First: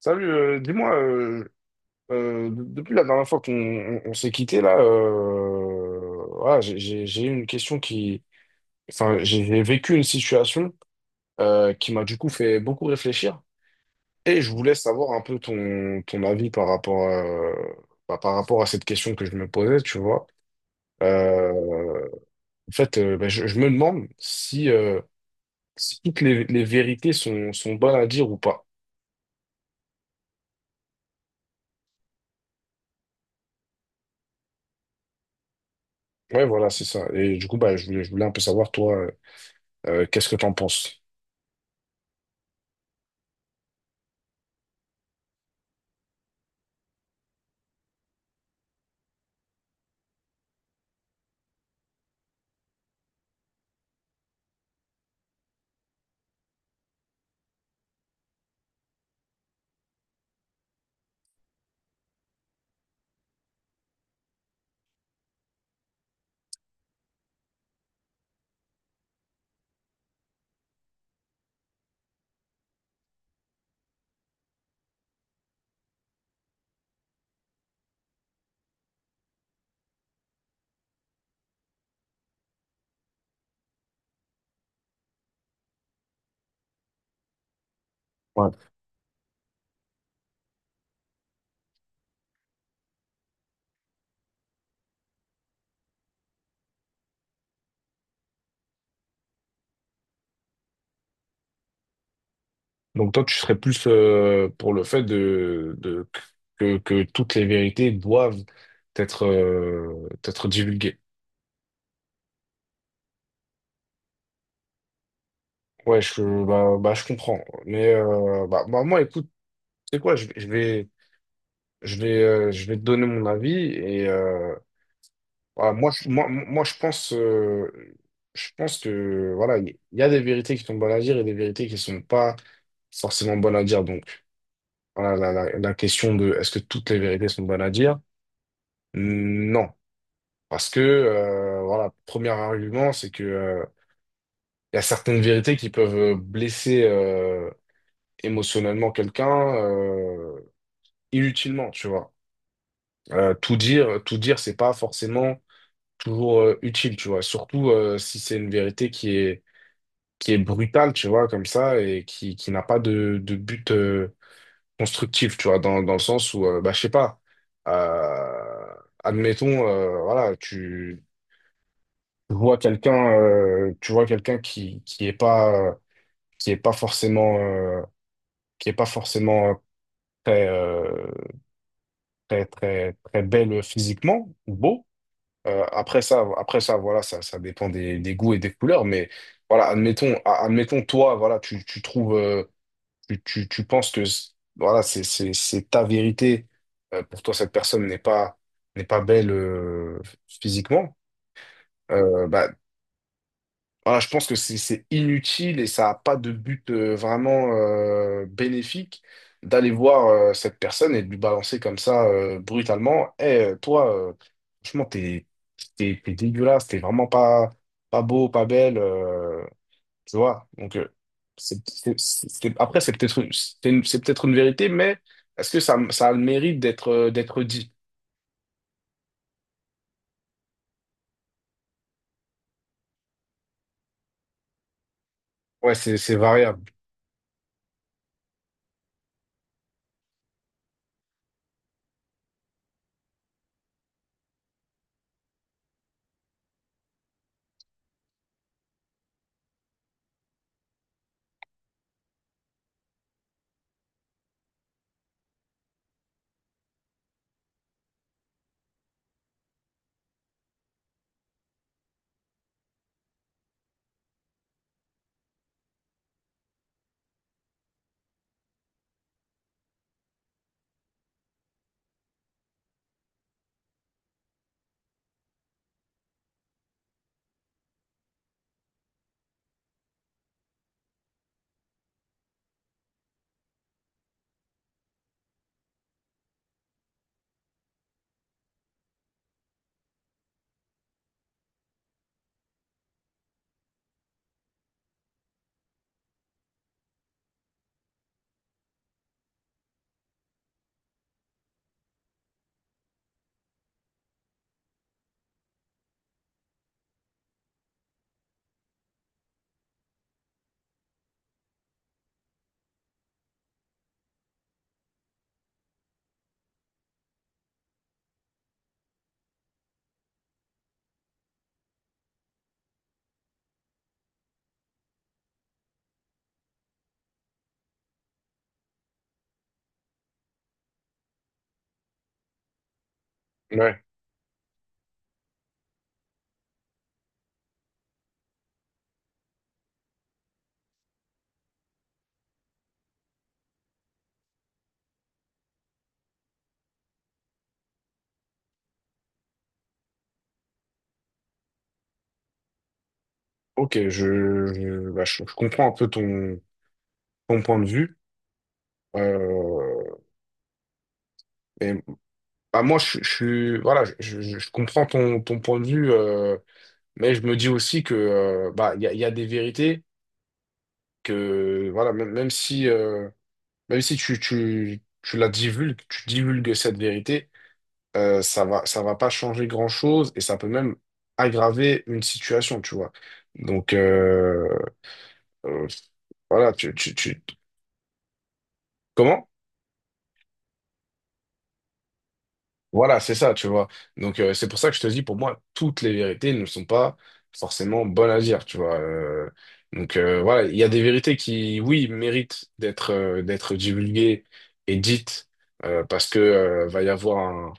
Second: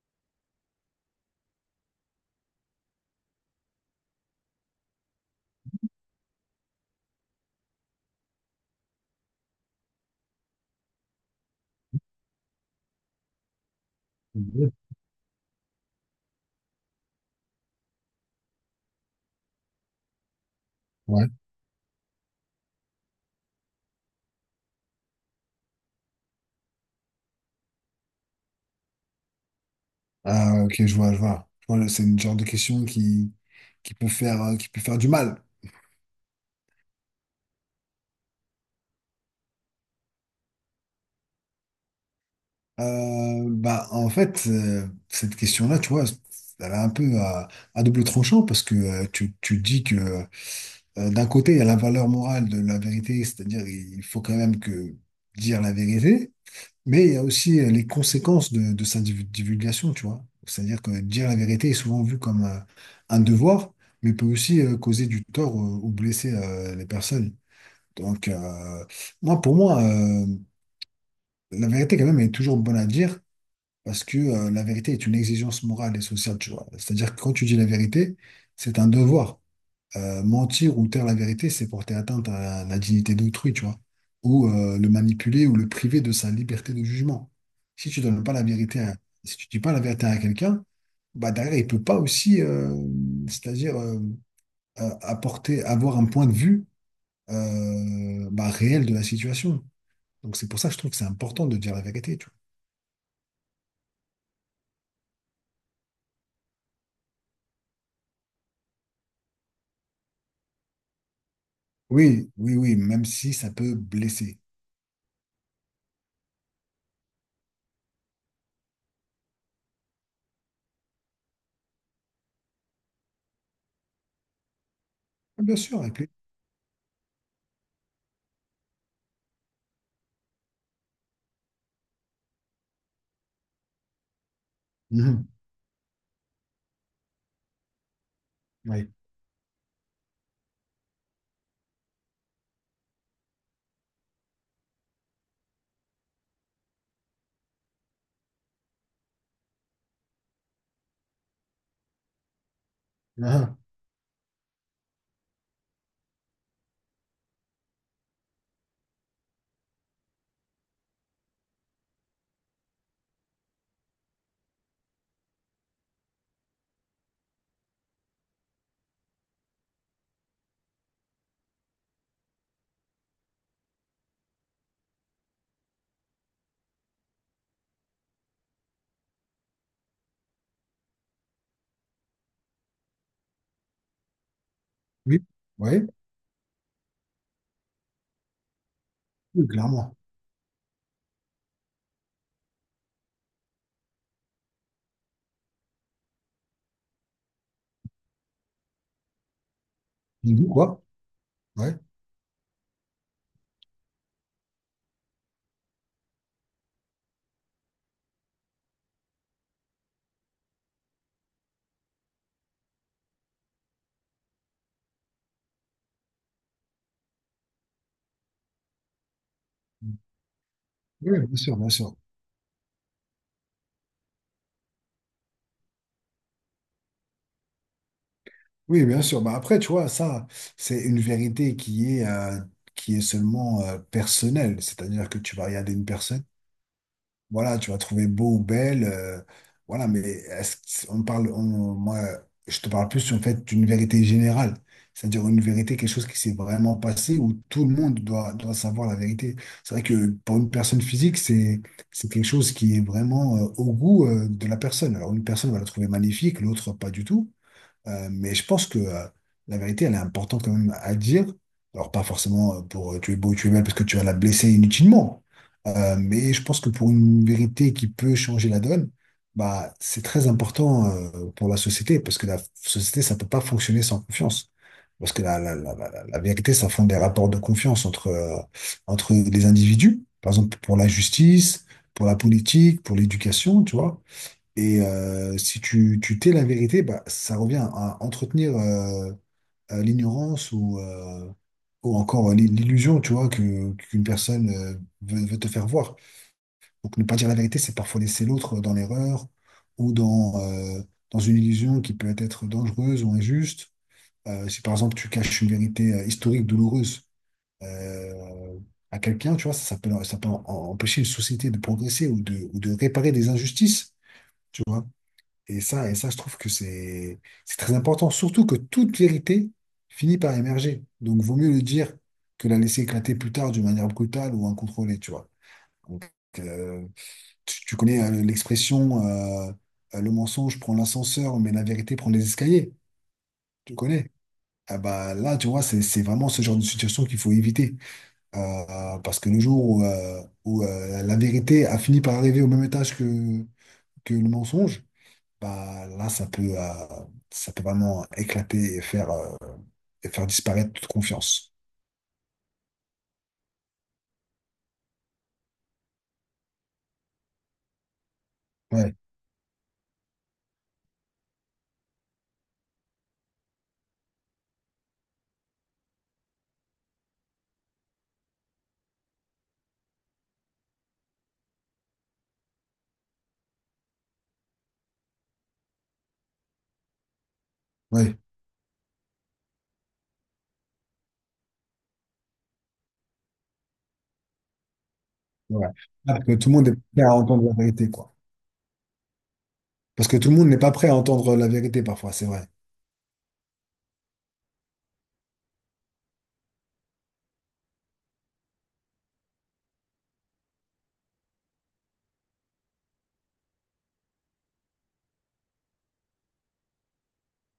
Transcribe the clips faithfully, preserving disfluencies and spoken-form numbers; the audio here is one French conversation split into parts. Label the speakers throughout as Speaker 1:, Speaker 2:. Speaker 1: Salut, euh, dis-moi, euh, euh, de- depuis la dernière fois qu'on on- on s'est quitté, là, euh, voilà, j'ai j'ai- j'ai eu une question qui... Enfin, j'ai j'ai vécu une situation euh, qui m'a du coup fait beaucoup réfléchir. Et je
Speaker 2: Ouais.
Speaker 1: voulais savoir un peu ton, ton avis par rapport, euh, bah, par rapport à cette question que je me posais, tu vois. Euh, En fait, euh, bah, je, je me demande si, euh, si toutes les, les vérités sont, sont bonnes à dire ou pas.
Speaker 2: Ah, ok, je vois, je vois. Je vois, c'est une genre de question qui, qui peut faire, euh, qui peut faire du mal.
Speaker 1: Ouais, voilà, c'est ça. Et du coup, bah, je voulais, je voulais un peu savoir, toi. Euh, qu'est-ce que t'en penses?
Speaker 2: Euh, bah, en fait, euh, cette question-là, tu vois, elle est un peu à, à double tranchant parce que euh, tu, tu dis que euh, d'un côté, il y a la valeur morale de la vérité, c'est-à-dire il faut quand même que dire la vérité. Mais il y a aussi euh, les conséquences de, de sa div- divulgation, tu vois. C'est-à-dire que dire la vérité est souvent vu comme un, un devoir, mais peut aussi euh, causer du tort euh, ou blesser euh, les personnes. Donc, euh, moi, pour moi, euh, la vérité, quand même, est toujours bonne à dire parce que euh, la vérité est une exigence morale et sociale, tu vois. C'est-à-dire que quand tu dis la vérité, c'est un devoir. Euh, mentir ou taire la vérité, c'est porter atteinte à la dignité d'autrui, tu vois, ou euh, le manipuler ou le priver de sa liberté de jugement. Si tu donnes pas la
Speaker 1: Ouais.
Speaker 2: vérité à, si tu dis pas la vérité à quelqu'un, bah derrière, il peut pas aussi, euh, c'est-à-dire euh, euh, apporter, avoir un point de vue euh, bah, réel de la situation. Donc c'est pour ça que je trouve que c'est important de dire la vérité, tu vois.
Speaker 1: Donc toi, tu serais plus euh, pour le fait de, de que, que toutes les vérités doivent être, euh, être divulguées.
Speaker 2: Oui, oui, oui, même si ça peut blesser.
Speaker 1: Ouais, je, bah, bah, je comprends. Mais euh, bah, bah, moi, écoute, c'est quoi, je, vais, je vais, je vais euh, je vais te donner mon avis. Et euh,
Speaker 2: Bien
Speaker 1: voilà,
Speaker 2: sûr,
Speaker 1: moi,
Speaker 2: avec
Speaker 1: je-
Speaker 2: lui.
Speaker 1: moi, moi, je pense, euh, je pense que voilà, il y a des vérités qui sont bonnes à dire et des vérités qui sont pas forcément bonnes à dire. Donc. Voilà,
Speaker 2: Mhm.
Speaker 1: la, la- la question de est-ce que toutes les vérités sont bonnes à dire?
Speaker 2: Oui.
Speaker 1: Non. Parce que, euh, voilà, premier argument, c'est que, euh, il y a certaines vérités qui peuvent euh, blesser euh, émotionnellement quelqu'un euh, inutilement, tu vois. Euh, tout
Speaker 2: Ah.
Speaker 1: dire, tout dire, c'est pas forcément toujours euh, utile, tu vois. Surtout euh, si c'est une vérité qui est, qui est brutale, tu vois, comme ça, et qui, qui n'a pas de, de but euh, constructif, tu vois, dans, dans le sens où, euh, bah, je sais pas, euh, admettons, euh, voilà, tu vois quelqu'un, euh, tu vois quelqu'un qui, qui est pas, euh, qui est pas forcément, euh, qui est pas forcément euh, très, euh, très, très, très belle physiquement, ou beau.
Speaker 2: Oui,
Speaker 1: Euh,
Speaker 2: oui,
Speaker 1: après ça, après ça, voilà, ça, ça dépend des, des goûts et des couleurs, mais
Speaker 2: oui,
Speaker 1: voilà,
Speaker 2: clairement.
Speaker 1: admettons, a- admettons, toi, voilà, tu, tu trouves, euh, tu, tu, tu penses que voilà, c'est, c'est, c'est ta vérité. Euh, pour toi, cette personne n'est pas, n'est pas belle euh,
Speaker 2: Du coup, quoi?
Speaker 1: physiquement.
Speaker 2: Ouais.
Speaker 1: Euh, bah, voilà, je pense que c'est c'est inutile et ça n'a pas de but euh, vraiment euh, bénéfique d'aller voir euh, cette personne et de lui balancer comme ça euh, brutalement. Eh, toi, euh, franchement, t'es, t'es, t'es dégueulasse, t'es vraiment pas, pas beau, pas belle. Euh, tu vois? Donc, euh,
Speaker 2: Oui, bien sûr,
Speaker 1: c'est,
Speaker 2: bien sûr.
Speaker 1: c'est- c'est- c'est- après, c'est peut-être une- c'est une- c'est peut-être une vérité, mais est-ce que ça, ça a le mérite d'être euh, d'être dit?
Speaker 2: Oui, bien sûr. Bah après, tu vois, ça, c'est une vérité qui est, euh, qui est seulement euh, personnelle. C'est-à-dire que tu vas regarder
Speaker 1: Ouais,
Speaker 2: une
Speaker 1: c'est c'est
Speaker 2: personne,
Speaker 1: variable.
Speaker 2: voilà, tu vas trouver beau ou belle, euh, voilà, mais est-ce que- on parle, on- moi, je te parle plus en fait d'une vérité générale. C'est-à-dire une vérité, quelque chose qui s'est vraiment passé où tout le monde doit, doit savoir la vérité. C'est vrai que pour une personne physique, c'est, c'est quelque chose qui est vraiment euh, au goût euh, de la personne. Alors, une personne va la trouver magnifique, l'autre pas du tout. Euh, mais je pense que euh, la vérité, elle est importante quand même à dire. Alors, pas forcément euh, pour euh, tu es beau, tu es belle, parce que tu vas la blesser inutilement. Euh, mais je pense que pour une vérité qui peut changer la donne, bah, c'est très important euh, pour la société, parce que la société, ça peut pas fonctionner sans confiance. Parce que la, la, la, la, la vérité, ça fonde des rapports de confiance entre, euh, entre les individus, par exemple pour la justice, pour la politique, pour l'éducation, tu vois. Et euh, si tu, tu tais la vérité, bah, ça revient à entretenir euh, euh, l'ignorance ou, euh, ou encore euh, l'i- l'illusion, tu vois, que, qu'une personne euh, veut, veut te faire voir. Donc ne pas dire la vérité, c'est parfois laisser l'autre dans l'erreur ou dans, euh, dans une illusion qui peut être dangereuse ou injuste. Euh, si par exemple tu caches une vérité euh, historique douloureuse euh, à quelqu'un, tu vois, ça, ça peut, ça peut en- en- empêcher une société de progresser ou de, ou de réparer des injustices. Et ça, et ça, je trouve que c'est c'est très important, surtout que toute vérité finit par émerger. Donc, vaut mieux le dire que la laisser éclater plus tard d'une manière brutale ou incontrôlée, tu vois. Donc, euh, tu, tu connais euh, l'expression euh, euh, le mensonge prend l'ascenseur, mais la vérité prend les escaliers. Tu
Speaker 1: Ouais.
Speaker 2: connais? Ah bah là, tu vois, c'est c'est vraiment ce genre de situation qu'il faut éviter. Euh, euh, Parce que le jour où, euh, où, euh, la vérité a fini par arriver au même étage que, que le mensonge, bah là ça peut euh, ça peut vraiment éclater et faire euh, et faire disparaître toute confiance.
Speaker 1: Ok, je, je, bah, je, je comprends un peu ton, ton point de vue.
Speaker 2: Ouais,
Speaker 1: Euh, et, Bah, moi, je, je, suis- voilà, je, je, je comprends ton, ton point de vue, euh, mais je me dis aussi que euh, bah, il y a, il y a des vérités que voilà, même, même si euh, même si tu, tu, tu la divulgues, tu divulgues cette vérité
Speaker 2: ouais,
Speaker 1: euh, ça va, ça va pas changer grand-chose et ça peut même aggraver une situation, tu vois. Donc, euh, euh,
Speaker 2: ouais. Parce que tout
Speaker 1: voilà,
Speaker 2: le monde
Speaker 1: tu,
Speaker 2: est
Speaker 1: tu,
Speaker 2: prêt à
Speaker 1: tu-
Speaker 2: entendre la vérité, quoi.
Speaker 1: comment?
Speaker 2: Parce que tout le monde n'est pas prêt à entendre la vérité parfois, c'est vrai.
Speaker 1: Voilà, c'est ça, tu vois. Donc, euh, c'est pour ça que je te dis, pour moi, toutes les vérités ne sont pas forcément bonnes à dire, tu vois. Euh, donc, euh, voilà, il y a des vérités qui, oui, méritent d'être euh, d'être divulguées et dites euh, parce que euh, va y avoir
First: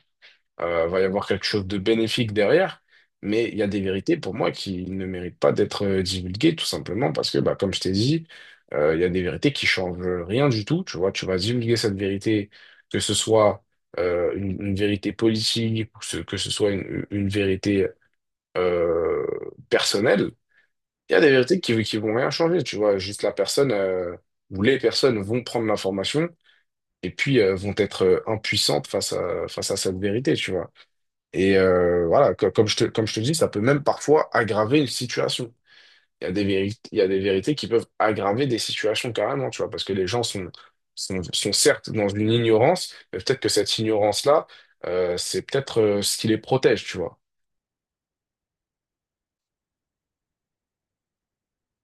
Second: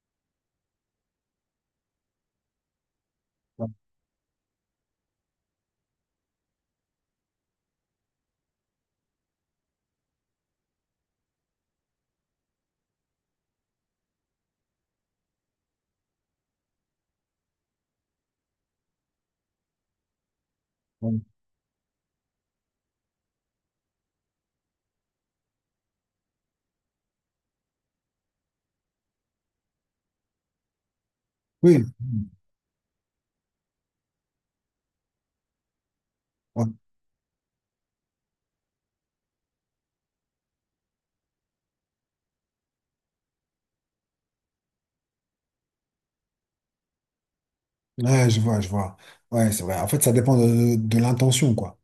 Speaker 1: euh, va y avoir quelque chose de bénéfique derrière, mais il y a
Speaker 2: Ouais,
Speaker 1: des vérités pour moi qui ne méritent pas d'être euh, divulguées, tout simplement parce que, bah, comme je t'ai dit, euh, il y a des vérités qui changent rien du tout. Tu vois, tu vas divulguer cette vérité, que ce soit euh, une, une vérité politique ou ce- que ce soit une, une vérité euh, personnelle. Il y
Speaker 2: ouais.
Speaker 1: a des vérités qui, qui vont rien changer, tu vois, juste la personne euh, ou les personnes vont prendre l'information et puis euh, vont être euh, impuissantes face à, face à cette vérité, tu vois. Et
Speaker 2: Oui,
Speaker 1: euh, voilà, co- comme je te, comme je te dis, ça peut même parfois aggraver une situation. Il y a des
Speaker 2: ouais.
Speaker 1: vérités, il y a des vérités qui peuvent aggraver des situations carrément, tu vois, parce que les gens sont, sont, sont certes dans une ignorance, mais peut-être que cette ignorance-là, euh, c'est peut-être euh, ce qui les protège, tu vois.
Speaker 2: Ouais, je vois, je vois. Ouais, c'est vrai. En fait, ça dépend de, de l'intention, quoi.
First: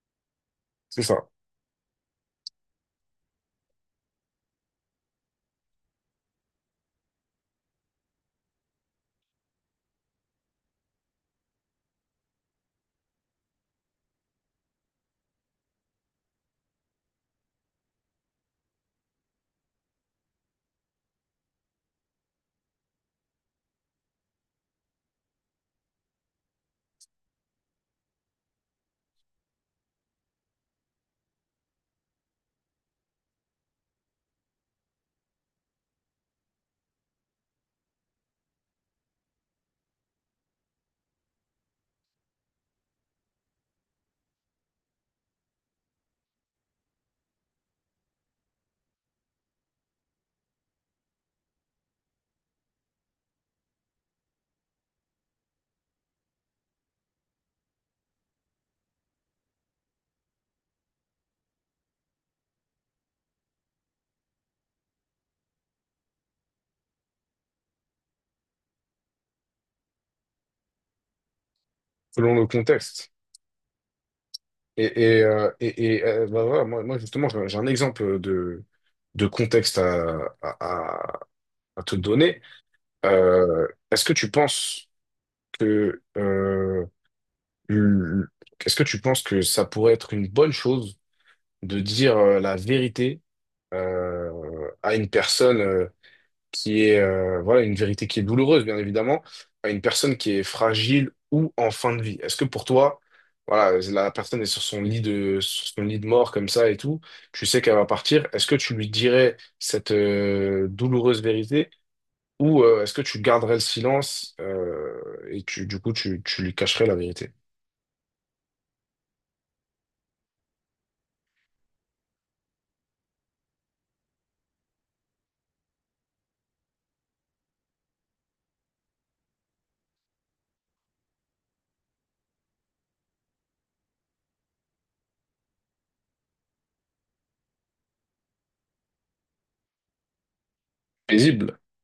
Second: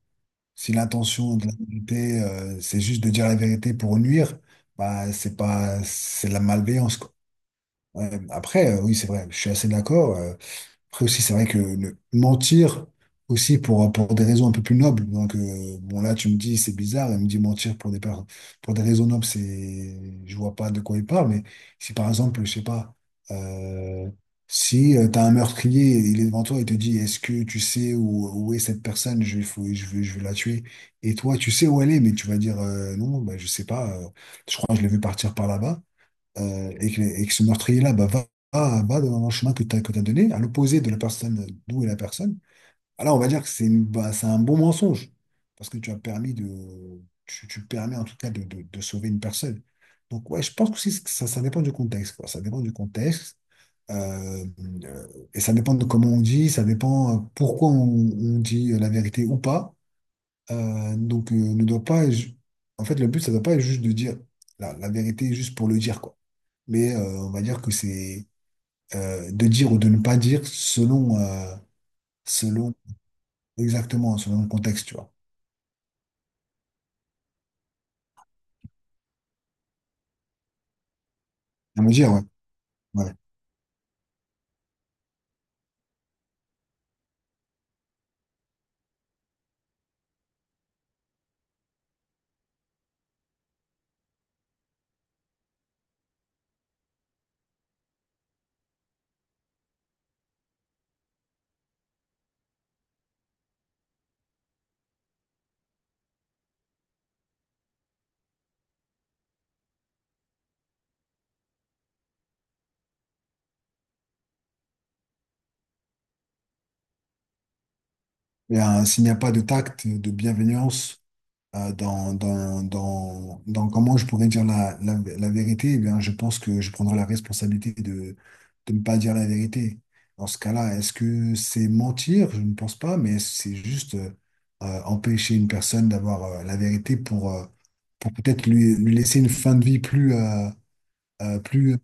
Speaker 2: Si
Speaker 1: C'est ça,
Speaker 2: l'intention de la vérité, euh, c'est juste de dire la vérité pour nuire, bah c'est pas c'est de la malveillance, quoi. Ouais. Après, euh, oui, c'est vrai, je suis assez d'accord. euh, Après aussi, c'est vrai que le- mentir aussi pour, pour des raisons un peu plus nobles. Donc, euh, bon, là, tu me dis, c'est bizarre. Elle me dit mentir pour des, par- pour des raisons nobles, c'est, je vois pas de quoi il parle. Mais si, par exemple, je sais pas, euh, si tu as un meurtrier, il est devant toi et te dit, est-ce que tu sais où, où est cette personne? Je, faut, je veux, je veux la tuer. Et toi, tu sais où elle est, mais tu vas dire, euh, non, bah, je sais pas. Euh, je crois que je l'ai vu partir par là-bas euh, et que, et que ce meurtrier-là bah, va, va, va dans le chemin que tu as, que t'as donné, à l'opposé de la personne, d'où est la personne, alors on va dire que c'est une- bah, c'est un bon mensonge, parce que tu as permis de, tu, tu permets en tout cas de, de- de sauver une personne. Donc ouais, je pense que aussi, ça, ça dépend du contexte, quoi. Ça dépend du contexte. euh, euh, et ça dépend de comment on dit, ça dépend euh, pourquoi on, on dit la vérité ou pas. Euh, donc, euh, ne doit pas. Ju- En fait, le but, ça ne doit pas être juste de dire la, la vérité juste pour le dire, quoi mais euh, on va dire que c'est euh, de dire ou de ne pas dire selon, euh,
Speaker 1: selon le
Speaker 2: selon
Speaker 1: contexte.
Speaker 2: exactement, selon le contexte, tu vois.
Speaker 1: Et, et, euh, et, et, euh, bah voilà, moi, moi, justement, j'ai j'ai un exemple de, de contexte à, à, à
Speaker 2: À
Speaker 1: à
Speaker 2: me
Speaker 1: te
Speaker 2: dire, ouais.
Speaker 1: donner.
Speaker 2: Ouais.
Speaker 1: Euh, est-ce que tu penses que euh, Hum, Est-ce que tu penses que ça pourrait être une bonne chose de dire euh, la vérité euh, à une personne euh, qui est euh, voilà une vérité qui est douloureuse, bien évidemment, à une personne qui est fragile ou en fin de vie? Est-ce que pour toi, voilà, la personne est sur son lit de sur son lit de mort comme ça et tout, tu sais qu'elle va partir, est-ce que tu lui dirais cette euh, douloureuse vérité ou euh, est-ce que tu garderais le silence euh, et tu du coup tu, tu lui cacherais la vérité?
Speaker 2: Et, euh, s'il n'y a pas de tact, de bienveillance, euh, dans, dans, dans, dans comment je pourrais dire la, la, la vérité, eh bien, je pense que je prendrai la responsabilité de, de ne pas dire la vérité. Dans ce cas-là, est-ce que c'est mentir? Je ne pense pas, mais c'est juste euh, euh, empêcher une personne d'avoir euh, la vérité pour, euh, pour peut-être lui, lui laisser une fin de vie plus, euh, euh,
Speaker 1: Paisible.
Speaker 2: plus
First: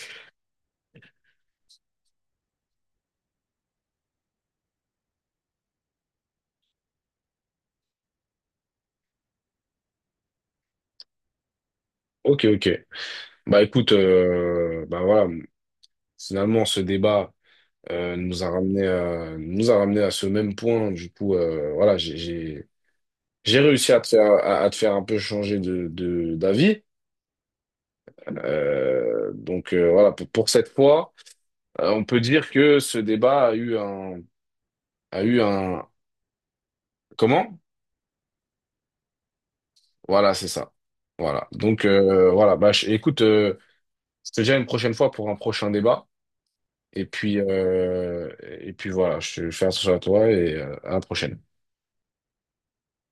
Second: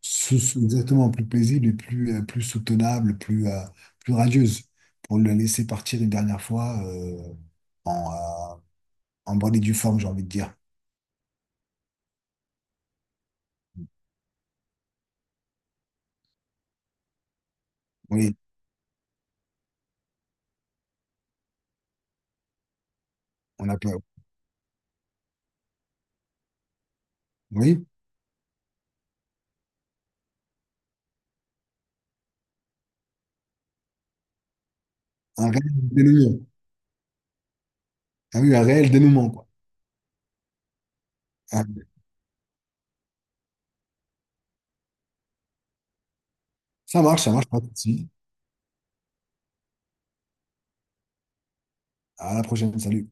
Speaker 2: sou- sou- exactement plus paisible et plus, euh, plus soutenable, plus, euh, plus radieuse, pour le laisser partir une dernière fois euh, en bonne et due forme, j'ai envie de dire.
Speaker 1: Ok, ok. Bah écoute, euh, bah voilà, finalement ce débat euh,
Speaker 2: Oui,
Speaker 1: nous a ramené à, nous a ramené à ce même point. Du coup, euh, voilà, j'ai j'ai j'ai
Speaker 2: on a
Speaker 1: réussi
Speaker 2: peur.
Speaker 1: à te faire à, à te faire un peu changer de de d'avis.
Speaker 2: Oui,
Speaker 1: Euh, donc euh, voilà, pour, pour cette fois, euh, on peut dire que ce débat a eu un a eu
Speaker 2: un réel
Speaker 1: un
Speaker 2: dénouement.
Speaker 1: comment?
Speaker 2: Ah oui, un réel dénouement, quoi.
Speaker 1: Voilà, c'est ça. Voilà.
Speaker 2: Ah,
Speaker 1: Donc euh, voilà, bah je- écoute, euh, je te dis à une prochaine fois pour un prochain débat.
Speaker 2: ça
Speaker 1: Et
Speaker 2: marche, ça
Speaker 1: puis,
Speaker 2: marche, pas de souci.
Speaker 1: euh, et puis voilà, je, je fais attention à toi et euh, à la prochaine.
Speaker 2: À la prochaine, salut.